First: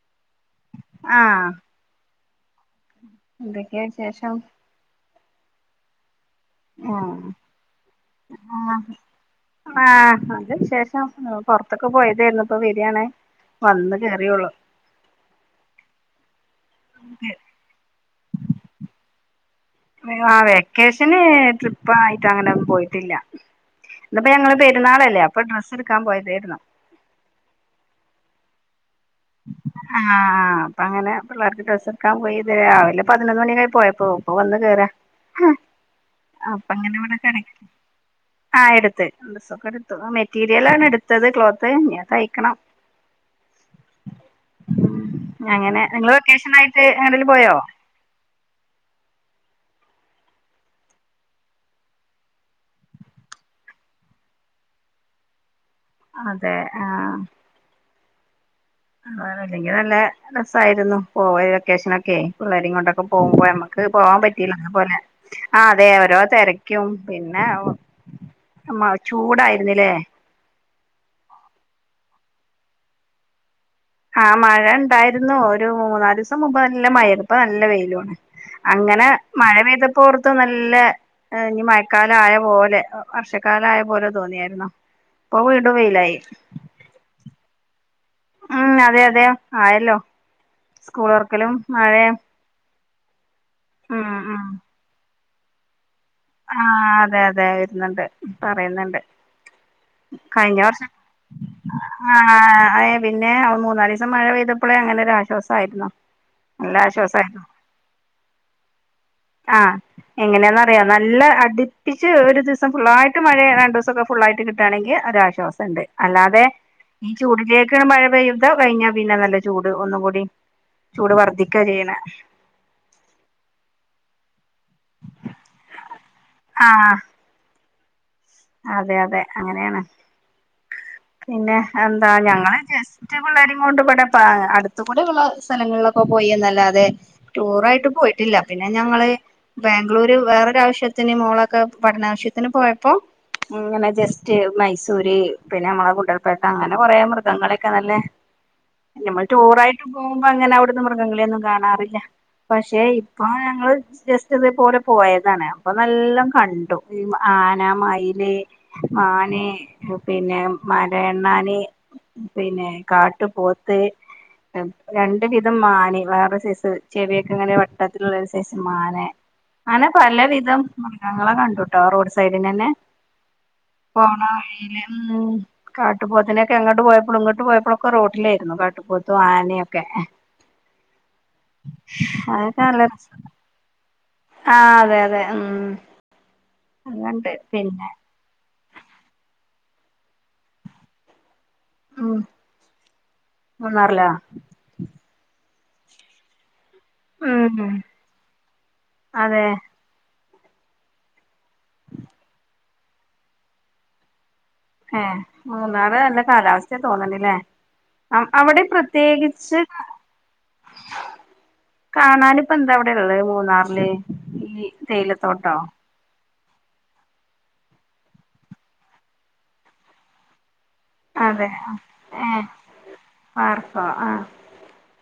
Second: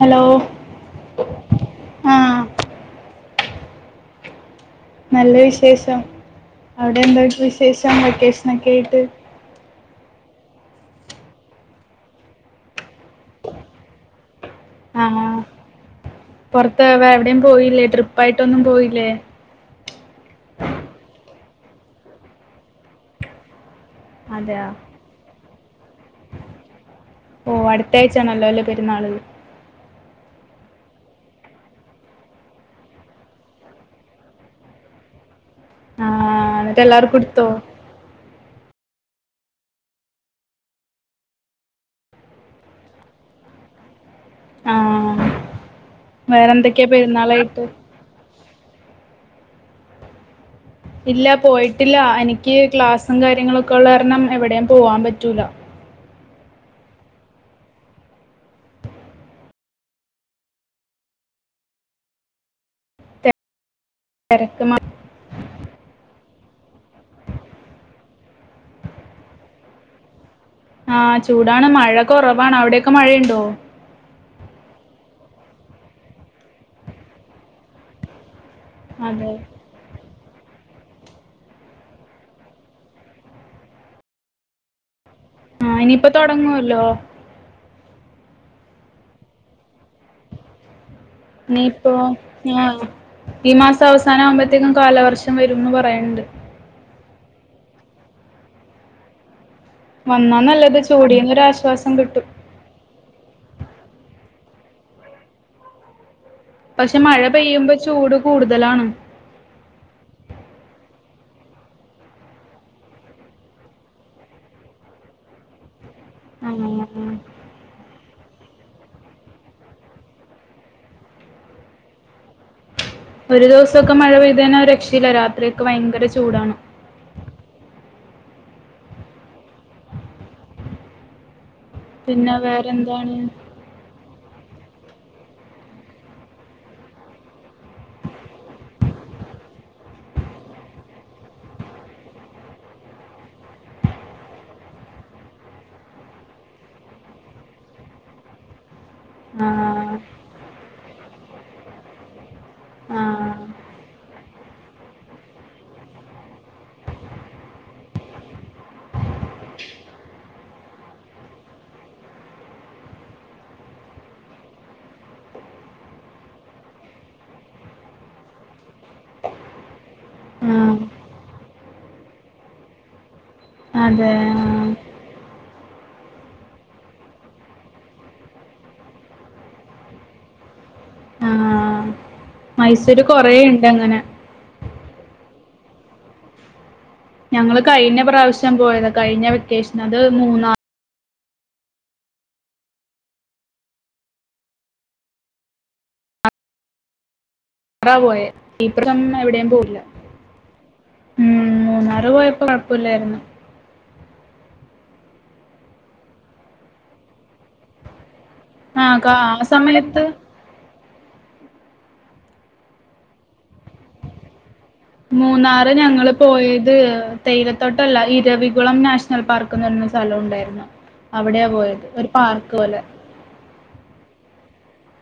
Hello ആഹ് ആ എന്തൊക്കെ വിശേഷം? നല്ല വിശേഷം അവിടെ ആഹ് എന്തൊക്കെ വിശേഷം വൊക്കേഷനൊക്കെ ആഹ് ആയിട്ട് ആഹ് നല്ല വിശേഷം പൊറത്തൊക്കെ പോയതായിരുന്നു, ഇപ്പൊ വരിയാണേ. വന്ന് കേറിയേ ഉള്ളൂ. ആഹ് ആഹ് പൊറത്ത് എവിടെയും പോയില്ലേ? ട്രിപ്പായിട്ടൊന്നും പോയില്ലേ? ഞങ്ങളാ വെക്കേഷന് ട്രിപ്പായിട്ട് അങ്ങനെ ഒന്നും പോയിട്ടില്ല. ഇന്നിപ്പോ ഞങ്ങളെ അതെയോ പെരുന്നാളല്ലേ അപ്പൊ ഡ്രസ്സ് എടുക്കാൻ പോയതായിരുന്നു. ഓഹ് അടുത്തയഴ്ചാണല്ലോ അല്ലേ പെരുന്നാള്. ആഹ് അപ്പങ്ങനെ പിള്ളേർക്ക് ഡ്രസ്സെടുക്കാൻ പോയിതാ, ഇന്ന് പതിനൊന്ന് മണിയൊക്കെയായി പോയപ്പോ ഇപ്പൊ വന്ന് കേറ ആ അപ്പൊ എന്നിട്ട് ഇങ്ങനെ ഇവിടെ എല്ലാവർക്കും എടുത്തോ കെടക്ക് ആഹ് എടുത്തു, ഡ്രസ്സൊക്കെടുത്തു മെറ്റീരിയലാണ് എടുത്തത്, ക്ലോത്ത് ഇനി തയ്ക്കണം. ആ അങ്ങനെ നിങ്ങള് വൊക്കേഷനായിട്ട് വേറെന്തൊക്കെയാ എങ്ങട്ടേലും പോയോ? പെരുന്നാളായിട്ട് ഇല്ല പോയിട്ടില്ല എനിക്ക് ക്ലാസ്സും കാര്യങ്ങളൊക്കെ ഒള്ള കാരണം എവടേം പോവാൻ പറ്റൂല. അതെ ആഹ് അല്ലെങ്കി നല്ല രസായിരുന്നു, പോയ ലൊക്കേഷനൊക്കെ പിള്ളേരേം കൊണ്ടൊക്കെ പോകുമ്പോ നമ്മ ക്ക് പോവാൻ പറ്റില്ല തിരക്ക് അന്ന് മ- പോലെ ആഹ് അതെ ഓരോ തെരയ്ക്കും പിന്നെ [unintelligible] ചൂടായിരുന്നില്ലേ? ആഹ് ചൂടാണ്, മഴ കൊറവാണ്, അവിടെയൊക്കെ മഴയുണ്ടോ? ആഹ് മഴണ്ടായിരുന്നു, ഒരു മൂന്നാലീസം മുമ്പ് നല്ല മഴയാരുന്നു, ഇപ്പ നല്ല വെയിലും ആണ്. അങ്ങനെ അതെ മഴ പെയ്തപ്പോർത്തു നല്ലെ ആഹ് ഇനി മഴക്കാലം ആയ പോലെ വർഷകാലം ആയ പോലെ തോന്നിയാരുന്നോ? ഇപ്പൊ വീണ്ടും വെയിലായി. ഹലോ ഉം അതെയതെ ആയല്ലോ സ്കൂളൊർ ഇനിപ്പോ ആഹ് ഈ ഉം ഉം മാസവസാനാവുമ്പോത്തേക്കും കാലാവർഷം വരുംന്ന് പറയണണ്ട്. ആഹ് അതെയതെ വരുന്നൊണ്ട്, പറയുന്നൊണ്ട്. വന്നാ കഴിഞ്ഞ നല്ലത് വർഷം ചൂടീന്നൊരാശ്വാസം കിട്ടും ആഹ് അതായത് പിന്നെ മൂന്നാലീസം മഴ പെയ്തപ്പൊളേ അങ്ങനൊരു ആശ്വാസം ആയിര്ന്നു. പക്ഷെ മഴ പെയ്യുമ്പൊ ചൂട് കൂടുതലാണ്. ആഹ് എങ്ങനെന്നറിയോ നല്ല അടിപ്പിച്ച് ഒരു ദിവസം ഫുള്ളായിട്ട് മഴ രണ്ടൂസൊക്കെ ഫുുള്ളായിട്ട് കിട്ടാണെങ്കി ഒരാശ്വ സൊണ്ട്, അല്ലാതെ ആ ഈ ചൂടിലേ ക്ക് മഴപെയ്ത കഴിഞ്ഞാ പിന്നെ നല്ല ചൂട് ഒന്നുങ്കുടി ചൂട് വർധിക്കാ ചെയ്യ്ണെ. ഒരു ദിവസൊക്കെ മഴ പെയ്ത് കഴിഞ്ഞ ഒരു രക്ഷയില്ല, രാത്രിയൊക്കെ ഭയങ്കര ചൂടാണ്. ആഹ് അതെയതെ അങ്ങനെയാണ്, പിന്നെ എന്താ പിന്നെ ഞങ്ങള് വേറെന്താണ് ജസ്റ്റ് പിള്ളേരെ ങ്കൊണ്ട് ഇബടെ പ്പ അടുത്തുകൂടള്ള സ്ഥലങ്ങളിലൊക്കെ പോയിന്നല്ലാതെ ടൂറായിട്ട് പോയിട്ടില്ല, പിന്നെ ഞങ്ങള് ബാംഗ്ലൂര് വേറൊരാവശ്യത്തിന് മോളൊക്കെ പഠനാവശ്യത്തിന് പോയപ്പോ ഇങ്ങനെ ജസ്റ്റ് മൈസൂര് പിന്നെ മ്മളെ ഗുണ്ടൽപേട്ട അങ്ങനെ കൊറേ മൃഗങ്ങളൊക്കെ നല്ലേ ഞമ്മൾ ആ ടൂറായ്ട്ട് പോകുമ്പങ്ങനെ അവ്ട്ന്ന് മൃഗങ്ങളെയൊന്നും കാണാറില്ല. പക്ഷെ ആ ഇപ്പൊ ഞങ്ങള് ജസ് റ്റ് ഇതേപോലെ പോയതാണ്, അപ്പൊ നല്ലൊം കണ്ടു, ഈ ആന, മയി ല്, മാനേ പിന്നെ മരയണ്ണാന് പിന്നെ കാട്ടു പോത്ത് രണ്ട് വിധം മാന് വേറെ സൈസ് ചെവിയൊക്കെങ്ങനെ വട്ടത്തിലുള്ളൊരു സൈസസ് മാനേ അങ്ങനെ ആ പലവിധം മൃഗങ്ങളെ കണ്ടുട്ടോ റോഡ് സൈഡിന്നന്നെ- അതെ പോണവഴീല് ഉം. കാട്ടുപോത്തിനൊക്കെ അങ്ങട്ട് പോയപ്പളും ഇങ്ങട്ട് പോയപ്പളൊക്കെ റോട്ടിലായിര്ന്നു കാട്ടുപോത്തും ആനൊക്കെ- ആഹ് മൈസൂര് കൊറേ ഇണ്ടങ്ങനെ- ആഹ് അതെയതെ ഉം. അതുണ്ട് ഞങ്ങള് പിന്നെ കഴിഞ്ഞ പ്രാവ്ശ്യം പോയത കഴിഞ്ഞ വെക്കേഷന് അത് മൂന്നാ ഉം മൂന്നാറിലാ? ഉം അവിടാ പോയെ ഈ പ്രവശ്യം അതെ എവിടേം പോയില്ല. ഉം മൂന്നാറ് പോയപ്പോ കൊഴപ്പല്ലായിരുന്നു. ഏഹ് മൂന്നാറ് നല്ല കാലാവസ്ഥേ തോന്ന്ണ്ട് ല്ലേ- അം അവിടെ ആഹ് കാ ആ പ്രത്യേകിച്ച് സമയത്ത് കാണാനിപ്പൊന്താ അവിടെ ഇള്ളെ മൂന്നാറില് ഈ- തേയിലത്തോട്ടോ മൂന്നാറ് ഞങ്ങള് പോയത് തേയിലത്തോട്ടല്ല ഇരവികുളം നാഷണൽ പാർക്ക്ന്ന് പറഞ്ഞൊരു സ്ഥലംണ്ടായിരുന്നു. അവിടെയാ പോയത് ഒരു പാർക്ക് പോലെ- പർക്കോ ആഹ്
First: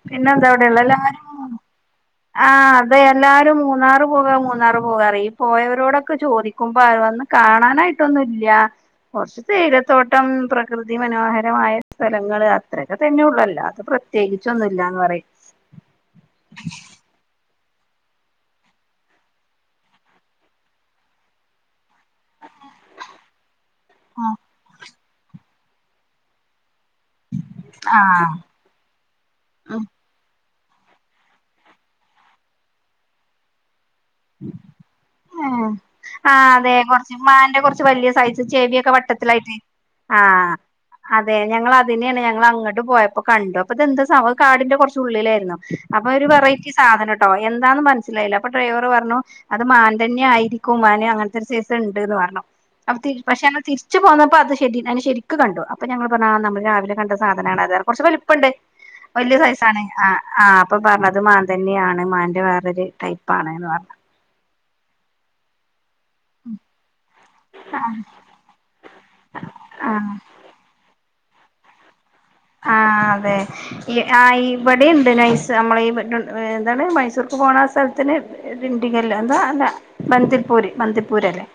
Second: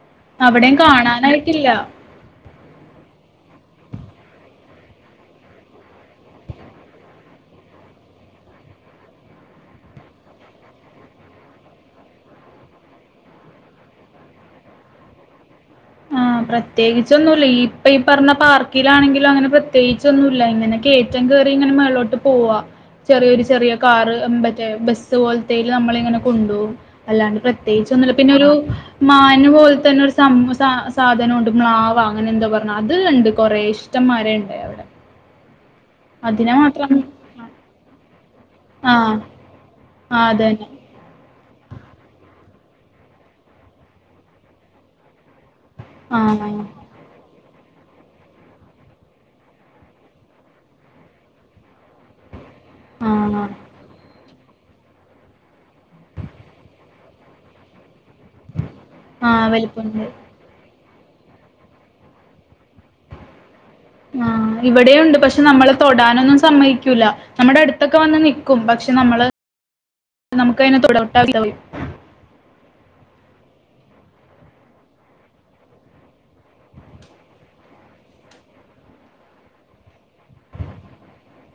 പിന്നെന്താ അവിടെയും അവിടെയുള്ളെ എല്ലാരും കാണാനായിട്ടില്ല ആഹ് അതെ എല്ലാരും മൂന്നാറ് പോക മൂന്നാറ് പോക പറേം ഈ പോയവരോടൊക്കെ ചോദി ക്ക്പോ അവര് വന്ന് കാണാനായിട്ടൊന്നും ഇല്ല, കൊറച്ച് തേയിലത്തോട്ടം പ്ര പ്രകൃതി മനോഹരമായ സ്ഥലങ്ങൾ, അത്രക്കെ തന്നെയൊള്ള് അല്ലാതെ പ്രത്യേകിച്ചൊന്നുമില്ലാന്ന് പറയും. [inaudible] ആഹ് പ്രത്യേകിച്ച് ച്ചൊന്നുല്ല. ഇപ്പൊ ഈ പറഞ്ഞ പാർക്കിലണെങ്കിലും. അങ്ങനെ പ്രതേകിച്ചൊന്നുല്ല. ഇങ്ങനെ കയറ്റം കയറി ഇങ്ങന മേൾ പോവാ, ചെറിയൊരു ചെറിയ കാറ്, മറ്റേ ബസ് പോലത്തേൽ നമ്മളെ ഇങ്ങനെ കൊണ്ടുപോവും. അല്ലാണ്ട് പ്രത്യേകിച്ച് ഒന്നുല്ല. ആഹ് പിന്നെ ഒരു മാന് പോലെ ഉം തന്നെ ഒരുസംഭ സ സാധനം ഉണ്ട് മ്ലാവ. അങ്ങനെ എന്താ പറഞ്ഞ അത് ഉണ്ട് കൊറെ ഇഷ്ടമാരെ ഇണ്ട് അവിടെ ആഹ് അതിനെ ആഹ്അതെ മാത്രം കൊറച്ച് മാന്റെ കുറച്ച് വലിയ സൈസ് ചേവിയൊക്കെ ആഹ് വട്ടത്തിലായിട്ട് ആഹ് അതെ ഞങ്ങൾ അതിനെയാണ് ഞങ്ങൾ അങ്ങോട്ട് പോയപ്പോ കണ്ടു. അപ്പൊ ഇതെന്താ സമ കാടിന്റെ കൊറച്ച് ഉള്ളിലായിരുന്നു. അപ്പൊ ഒരു ആഹ് ആഹ് വെറൈറ്റി സാധനട്ടോ, എന്താന്ന് മനസ്സിലായില്ല അപ്പൊ ഡ്രൈവർ പറഞ്ഞു അത് മാ തന്നെ ആയിരിക്കും. മാൻ അങ്ങനത്തെ ഒരു സൈസ് ഇണ്ടെന്ന് പറഞ്ഞു. അപ്പോ തിരി പക്ഷേ ആഹ് തിരി ച്ച് പോന്നപ്പോ അത് ശരി അ ശരിക്ക് കണ്ടു. അപ്പ ഞങ്ങള് പറഞ്ഞു നമ്മള് രാവിലെ കണ്ട സാധനാണ് അത് കുറച്ച് വലിപ്പം ഉണ്ട്. വലിയ ആഹ് സൈസാണ് വലിപ്പണ്ട് ആഹ് ആഹ് അപ്പൊ പറഞ്ഞത് മാൻ തന്നെയാണ്, മാന്റെ വേറൊരു ടൈപ്പ് ആണ്ന്ന് പറഞ്ഞു. ആഹ് ഇവിടെ ഉണ്ട് പക്ഷെ നമ്മളെ തൊടാനൊന്നും സമ്മയിക്കൂല, നമ്മുടെ അടുത്തൊക്കെ വന്ന് നിക്കും പക്ഷെ നമ്മള് ആ നമുക്ക് അതിനെ തൊടട്ടാതാവും- ആഹ് അതെ. ആഹ് ഇവിടെ ഉണ്ട്. നൈസ് നമ്മളെ ഈ ബെ ട് എന്താണ് മൈസൂർക്ക് പോണ സ്ഥലത്തിന് ദിണ്ടികല്. എന്താ അല്ല ബന്തിപ്പൂര്, ബന്തിപ്പൂര് അല്ലേ.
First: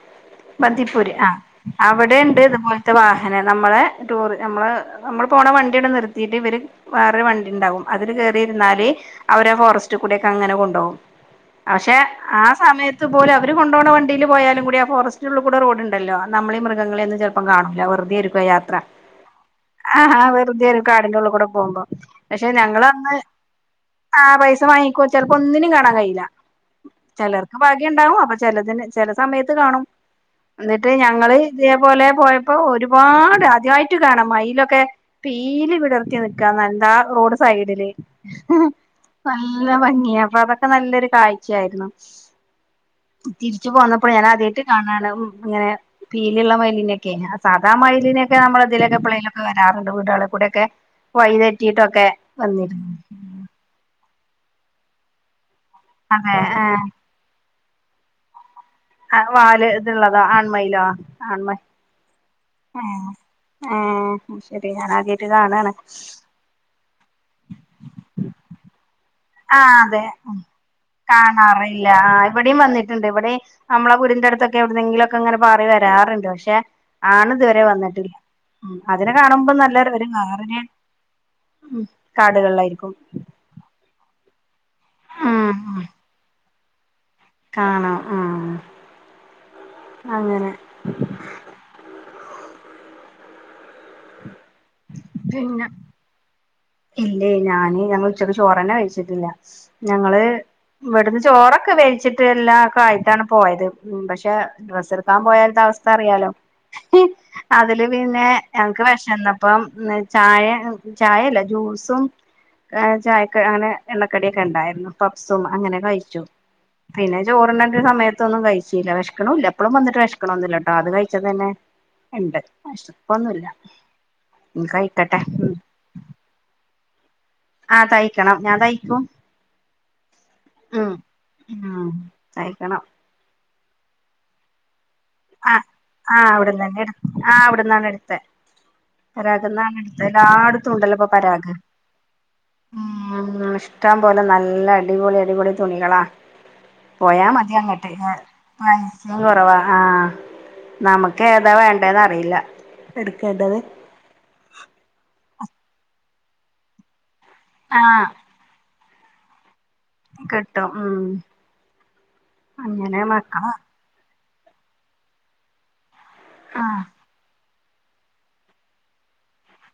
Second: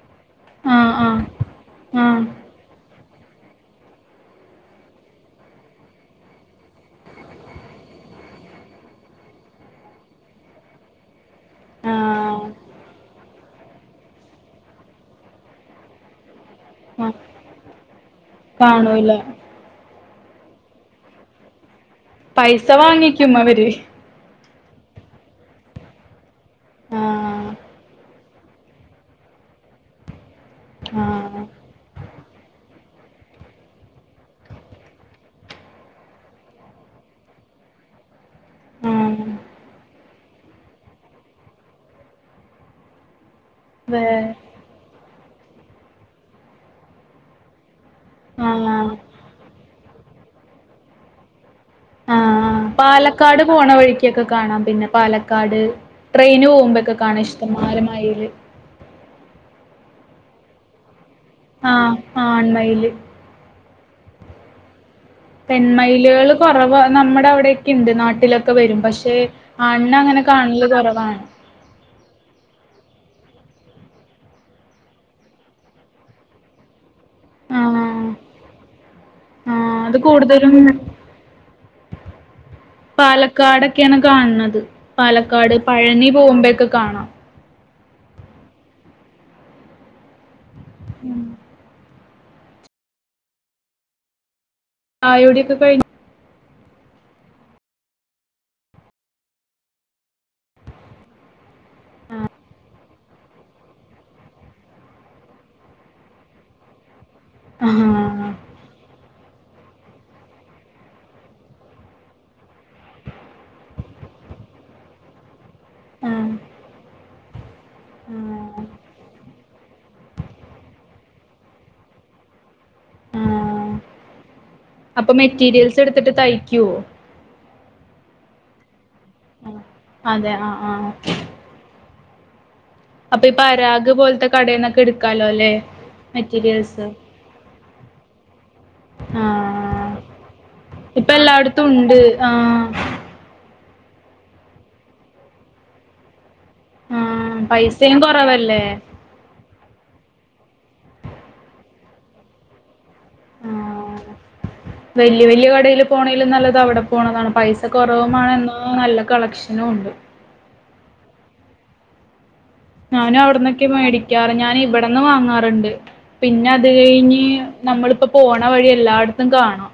ബന്തിപ്പൂര്. ആഹ് അവിടെ ആഹ് ഉണ്ട്. ഇതുപോൽ ഇവിടുത്തെ വാഹനം നമ്മളെ ടൂറ് നമ്മള് നമ്മൾ പോണ വണ്ടി അവിടെ നിർത്തിയിട്ട് ഇവര് വേറെ വണ്ടി ഉണ്ടാവും. അതില് കയറി ഇരുന്നാലേ അവരെ ആ ഫോറസ്റ്റ് കൂടെ ഒക്കെ അങ്ങനെ കൊണ്ടൊവും. പക്ഷെ ആ ആഹ് സമയത്ത് പോലും അവര് കൊണ്ടുപോണ വണ്ടിയിൽ പോയാലും കൂടി ആ ഫോറസ്റ്റുള്ള് കൂടിയുള്ള റോഡ്ണ്ടല്ലോ നമ്മള് ഈ മൃ ആഹ് ങ്ങളന്നും ചിലപ്പോൾ കാണൂല വെറുതെയിരിക്കു യാത്ര. കാണൂല. ആഹ് പുതിയൊരു കാടിന്റെ ഉള്ളിൽ കൂടെ പോകുമ്പോ, പക്ഷെ പൈസ ഞങ്ങൾ അന്ന് വാങ്ങിക്കും അവര്. ആ പൈസ വാങ്ങിക്കോ ചിലപ്പോ ഒന്നിനും കാണാൻ കഴിയില്ല. ആഹ് ചിലർക്ക് ഭാഗ്യം ഉണ്ടാവും, അപ്പൊ ചിലതിന് ചില സമയത്ത് കാണും. എന്നിട്ട് ഞങ്ങള് ആഹ് ഇതേപോലെ പോയ അപ്പൊ ഒരുപാട് ആദ്യമായിട്ട് കാണാം. മയിലൊക്കെ പീലി വിടർത്തി നിക്കാ, നല്ല റോഡ് സൈഡില്. ആഹ് നല്ല ഭംഗിയ അപ്പൊ അതൊക്കെ നല്ലൊരു കാഴ്ചയായിരുന്നു. [unintelligible] തിരിച്ചു വേ പോന്നപ്പോൾ ഞാൻ ആദ്യമായിട്ട് കാണാണ്, ഇങ്ങനെ പീലിയുള്ള മയിലിനൊക്കെ, സാധാ മയിലിനൊക്കെ നമ്മള് ഇതിലൊക്കെ ആഹ് എപ്പളങ്കിലൊക്കെ വരാറുണ്ട്. വീടുകൾ കൂടെ ഒക്കെ വഴി തെറ്റിട്ടൊക്കെ ആഹ് വന്നിട്ട് പാലക്കാട് പോണ വഴിക്ക്ക്കെ കാണാം. പിന്നെ പാലക്കാട് അതെ ട്രെയിന് ഏഹ് പോകുമ്പോഴക്കെ കാണാ ഇഷ്ടം കുമാര മയിൽ ആഹ് വാല് ഇത്ള്ളതാ ആൺമയിലോ, ആൺമ ആഹ് ആ ഹ് ആൺ മ ഏഹ് ഏഹ് അയ് ശരി ഞാൻ ആദ്യയിട്ട് കാണാണ്. കുറവ് നമ്മുടെ അവിടെക്കെ ഉണ്ട്. നാട്ടിലൊക്കെ വരും പക്ഷെ ആഹ് ആണിനെ അതെ അങ്ങനെ കാണല് കൊറവാണ് കാണാറില്ല. ആ അതെ ഇവിടെയും വന്നിട്ടുണ്ട്. ഇവിടെ നമ്മളെ വിടിന്റെ അടുത്തൊക്കെ എവിടുന്നെങ്കിലുംക്കെ ഇങ്ങനെ പറി വരാറുണ്ട് പക്ഷെ ആണ് ഇതുവരെ ആഹ് വന്നിട്ടില്ല. അതിനെ കാണുമ്പോ ആഹ് നല്ല അത് ഒരു കൂടുതലും ഉം കാടുകളിലായിരിക്കും. ക്കാടൊക്കെയാണ് കാണുന്നത് ഉം പാലക്കാട് ഉം പഴനി പോകുമ്പോഴൊക്കെ കാണാം. കാണാം ഉ അങ്ങനെ ഉം ചായുടിയൊക്കെ പിന്ന കഴിഞ്ഞ് ഇല്ലേ ഞാന് ഞങ്ങൾ ഉച്ചക്ക് ചോറന്നെ കഴിച്ചിട്ടില്ല ഞങ്ങള് ഇവിടുന്ന് ചോറ് ഒക്കെ വേടിച്ചിട്ട് എല്ലാക്കെ ആയിട്ടാണ് പോയത് പക്ഷെ ഡ്രസ് എടുക്കാൻ പോയാലത്തെ അവസ്ഥ അറിയാലോ അതില് ആഹ് പിന്നെ ഞങ്ങക്ക് വിശ ന്നപ്പോ അപ്പം ചായ ചായയല്ല ജ്യൂസും ചായക്ക അങ്ങനെ എണ്ണക്കടിയോക്കെ ഉണ്ടായിരുന്നു പഫ്സും അങ്ങനെ കഴിച്ചു ആഹ് പിന്നെ ചോറുണ്ണേന്റെ സമയത്തൊന്നും ആഹ് കഴിച്ചില്ല വിശക്കണൂല്ല എപ്പഴും വന്നിട്ട് വിശക്കണൊന്നുമില്ലാട്ടോ അത് കഴിച്ചത് തന്നെ ഉണ്ട് വിശപ്പൊന്നുമില്ല ആഹ് അപ്പൊ മെറ്റീരിയൽസ് എടുത്തിട്ട് തയ്ക്കുവോ ആഹ തയ്ക്കണം ഞാൻ തയ്ക്കും അതെ ആഹ ആഹ് ആഹ് ആഹ് തഴിക്കണം അപ്പൊ ഈ പരാഗ് പോലത്തെ കടേന്നൊക്കെ എടുക്കാലോ അല്ലേ ആഹ ആഹ് അവിടന്നന്നെ മെറ്റീരിയൽസ് എടുത്തെ ആഹ് അവിടന്നാണ് എടുത്തെ പരാഗ് ന്നാണ് ആഹ് എടുത്ത് എല്ലാടെത്തും ഉണ്ടല്ലോ ഇപ്പോ ഇപ്പൊ പരാഗ് എല്ലായിടത്തും ഉണ്ട് ആ ഉം ഇഷ്ടം പോലെ നല്ല അടിപൊളി അടിപൊളി തുണികളാ ആ പോയാ മതി അങ്ങോട്ട് പൈസയും കൊറവല്ലേ പൈസയും കുറവാ ആഹ നമുക്ക് ഏതാ വേണ്ടന്ന് അറിയില്ല ആ എടുക്കേണ്ടത് വല്യ വല്യ കടേല് പോണെലും നല്ലത് അവിടെ പോണതാണ് പൈസ ആ കുറവുമാണ് എന്ന നല്ല കളക്ഷൻ കളക്ഷനുമുണ്ട് കിട്ടും ഉം അങ്ങനെ ഞാനും മക്കള് അവിടന്നൊക്കെ മേടിക്കാറ് ഞാൻ ഇവിടന്ന് വാങ്ങാറ്ണ്ട് പിന്നെ ആ അത് കഴിഞ്ഞ് നമ്മളിപ്പ പോണ വഴി എല്ലാടത്തും കാണാം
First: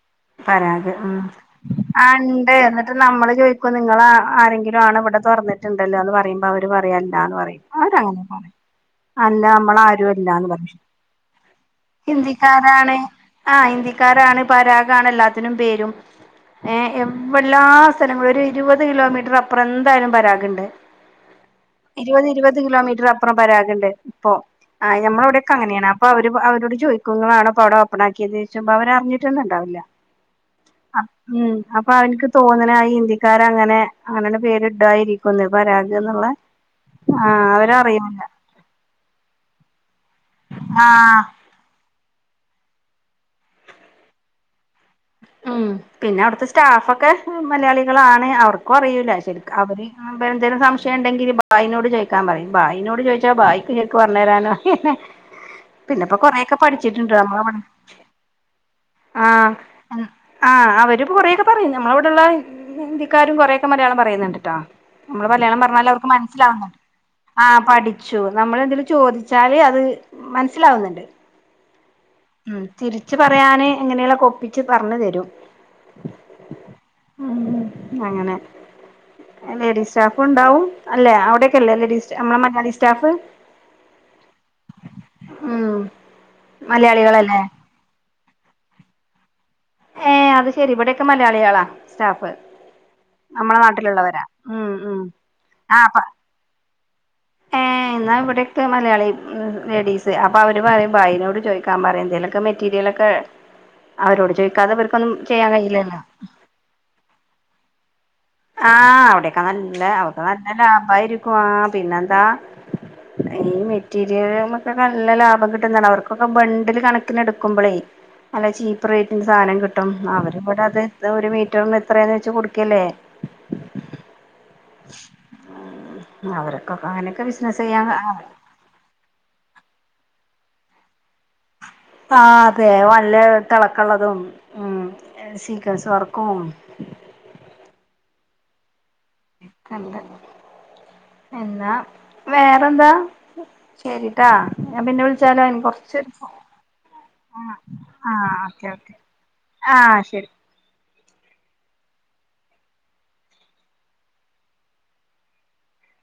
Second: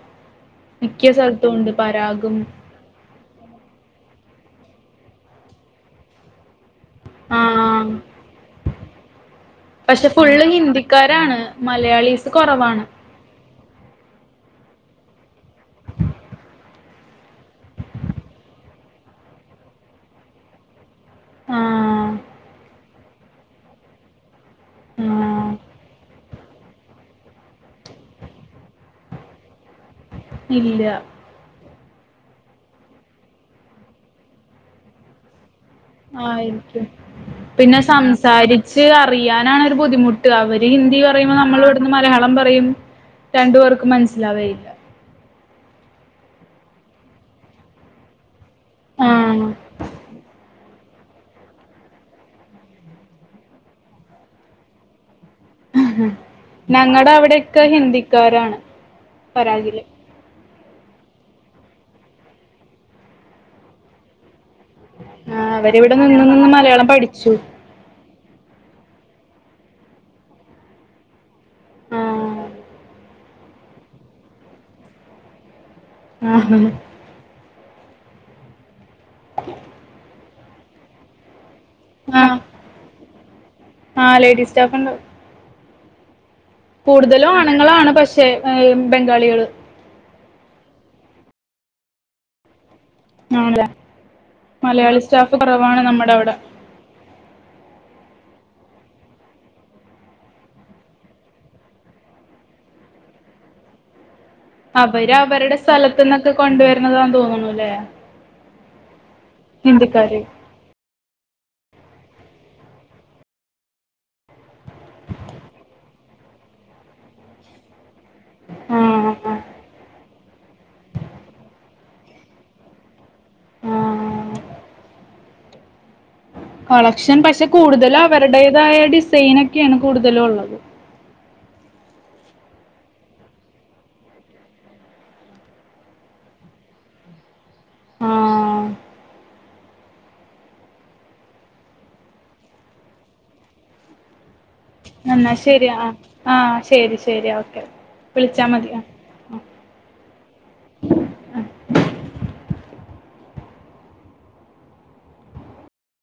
പരാഗ് മിക്ക ഉം സ്ഥലത്തും ഉണ്ട് ആഹ് പരാഗും ഇണ്ട് ആഹ് നമ്മള് ചോയ്ക്കും നിങ്ങള ആരെങ്കിലും ആണ് ഇവിടെ തൊറന്നിട്ടുണ്ടല്ലോന്ന് പറയുമ്പോ അവര് പറയും അ ല്ലാന്ന് ആ പറയും അവരങ്ങനെ പറയും അല്ലാ നമ്മളാരും പക്ഷെ ഫുള്ള് അല്ലാന്ന് പറയും ഹിന്ദിക്കാരാണ് മലയാളീസ് കൊറവാണ് ഹിന്ദിക്കാരാണ് ആഹ് ഹിന്ദിക്കാരാണ് പരാഗാണ് എല്ലാത്തിനും പേരും ഏഹ് എവ്വ്ല്ലാ സ്ഥലങ്ങളും ഒരു ഇരുപത് കിലോമീറ്ററർ അപ്പുറം എന്തായാലും പരാഗ്ണ്ട് ആ ഇരുപത് ഇരുപത് കിലോമീറ്റർ അപ്പുറം പരാഗ്ണ്ട് ഇപ്പൊ ആഹ് ഞമ്മടിവ്ടെക്കെ ആ അങ്ങനെയാണ് അപ്പൊ അവ ര് അവരോട് ചോദിക്കും ഇങ്ങളാണോ ഇപ്പവിടെ ഓപ്പൺ ആക്കിയേന്ന് ചോയ്ക്കുമ്പോ അവര് അറിഞ്ഞിട്ടന്നേണ്ടാവില്ല ഇല്ല ഉം അപ്പൊ അവനിക്ക് തോന്നണ് ആ ഹിന്ദിക്കാരങ്ങനെ അങ്ങനന്നെ പേര് ഇടുവായിരിക്കൂന്ന് പരാഗ് എന്നുള്ള ആയിരിക്കും ആഹ് പിന്നെ അവരറിയൂല്ല സംസാരി ച്ച് അറിയാനാണൊരു ബുദ്ധിമുട്ട് അവര് ഹിന്ദി ആഹ് പറയുമ്പോ നമ്മള് ന്ന് മലയാളം പറയും രണ്ട് പേർക്കും മനസ്സിലാവേയില്ല ഉം പിന്നെ അവിട്ത്തെ സ്റ്റാഫക്കെ മലയാളികളാണ് അവർ ക്കും അറിയൂല്ല ആഹ് ശരിക്കും അവര് ഉം എന്തേലും സംശ ശെണ്ടെങ്കില് ബായിനോട് ചോയ്ക്കാൻ പറയും ബായിനോട് ചോയ്ച്ചാ ഭായിക്ക് ഇങ്ങക്ക് പറഞ്ഞ് തരാനൊ പിന്നിപ്പ കൊറെയൊക്കെ ഞങ്ങടെ പഠിച്ചിട്ട്ണ്ട് നമ്മളിവ്ടെ അവിടെയൊക്കെ ഹിന്ദിക്കാരാണ് ആഹ് പരാഗില് ഉം ആഹ് അവര്പ്പം കൊറെയൊക്കെ പറയും നമ്മളിവ്ട്ള്ള ഹിന്ദിക്കാരും കൊറെേയൊക്കെ മലയാളം പറയ്ന്ന്ണ്ട്ട്ടാ നമ്മള് ആഹ് മലയാളം പറഞ്ഞാല് അവരിവിടെ അവർക്ക് നിന്ന് നിന്ന് മനസ്സിലാവ്ന്നുണ്ട് മലയാളം പഠിച്ചു ആഹ് പഠിച്ചു നമ്മളെന്തേലും ചോദിച്ചാല് അത് മനസ്സിലാവ്ന്നുണ്ട് ആഹ് ഉം തിരിച്ച് പറയാന് എങ്ങനേല്വൊക്കെ ഒപ്പിച്ച് പറഞ്ഞ് തരും ആഹ് ഉം അങ്ങനെ ലേഡീസ് സ്റ്റാ പ്പം ഉണ്ടാവും അല്ലെ അവിടെക്കില്ലേ ലേഡീസ് ആഹ് നമ്മടെ മലയാളി സ്റ്റാഫ് ആഹ് ലേഡീസ് സ്റ്റാഫ് ഉണ്ട് ഉം കൂടുതലും മലയാളികളല്ലേ ആണുങ്ങളാണ് പക്ഷേ ഏഹ് ബംഗാളികള് ഏഹ് അത് ശെരി ഇവിടെക്കെ മലയാളികളാ സ്റ്റാഫ് നമ്മളെ ആണല്ലേ നാട്ടിലുള്ളവരാ ഉം മലയാളി ഉം സ്റ്റാഫ് കൊറവാണ് ആഹ് നമ്മടവ്ടെ ഏഹ് എന്നാ ഇവിടെക്കെ മലയാളി ഉം ലേഡീസ് അപ്പൊ അവര് പറയും ബായിനോട് ചോയ്ക്കാൻ പറയും എന്തേലൊക്കെ മെറ്റ് മെറ്റീരിയലക്കെ അവരോട് ചോയ് അവര് അവര്ടെ സ്ഥലത്ത്ന്നക്കെ കൊണ്ടുവരുന്നതാന്ന് തോന്ന്ണൂല്ലേ ആഹ് അവിടെക്കെ നല്ല അവ്ടെ നല്ല ലാഭാരിക്കും ആഹ് പിന്നെന്താ ഈ മെറ്റീരിയല്മക്കക്കെ നല്ല ലാഭം കിട്ടുന്നതാണ് അവർക്കൊക്കെ ബണ്ടില് കണക്കിന് എടുക്കുമ്പളേ നല്ല ചീപ്പ് ആഹ് റേറ്റിന്റെ ആഹ് സാധനം കിട്ടും അവര്വ്ടെ അത് ന്താ ഒരു മീറ്ററ്ന്ന് എത്രയാന്ന് വെച്ച് കൊടുക്കല്ലേ ആഹ് ഉം അവര്കൊക്കെ അങ്ങനെയൊക്കെ ബിസ്നെസ് ചെയ്യാ ഇതായ ഡിസൈനക്കെയാണ് കൂടുതലും ഒള്ളത് ആഹ് അതെ വല്ല തെളക്ക്‌ള്ളതും ഉം സീക്വിൻസ് വർക്കും ഉം കണ്ട് എന്നാ വേറെന്താ ശെരീട്ടാ ഞാൻ പിന്നെ എന്നാ വിളിച്ചാലോ എനി ശരി ആഹ് കൊറച്ച് ആഹ് ശരി ശരി ആഹ് ഓക്കെ ആഹ് വിളിച്ചാ ഓക്കെ മതി ആഹ് ഓക്കെ ആഹ് ശരി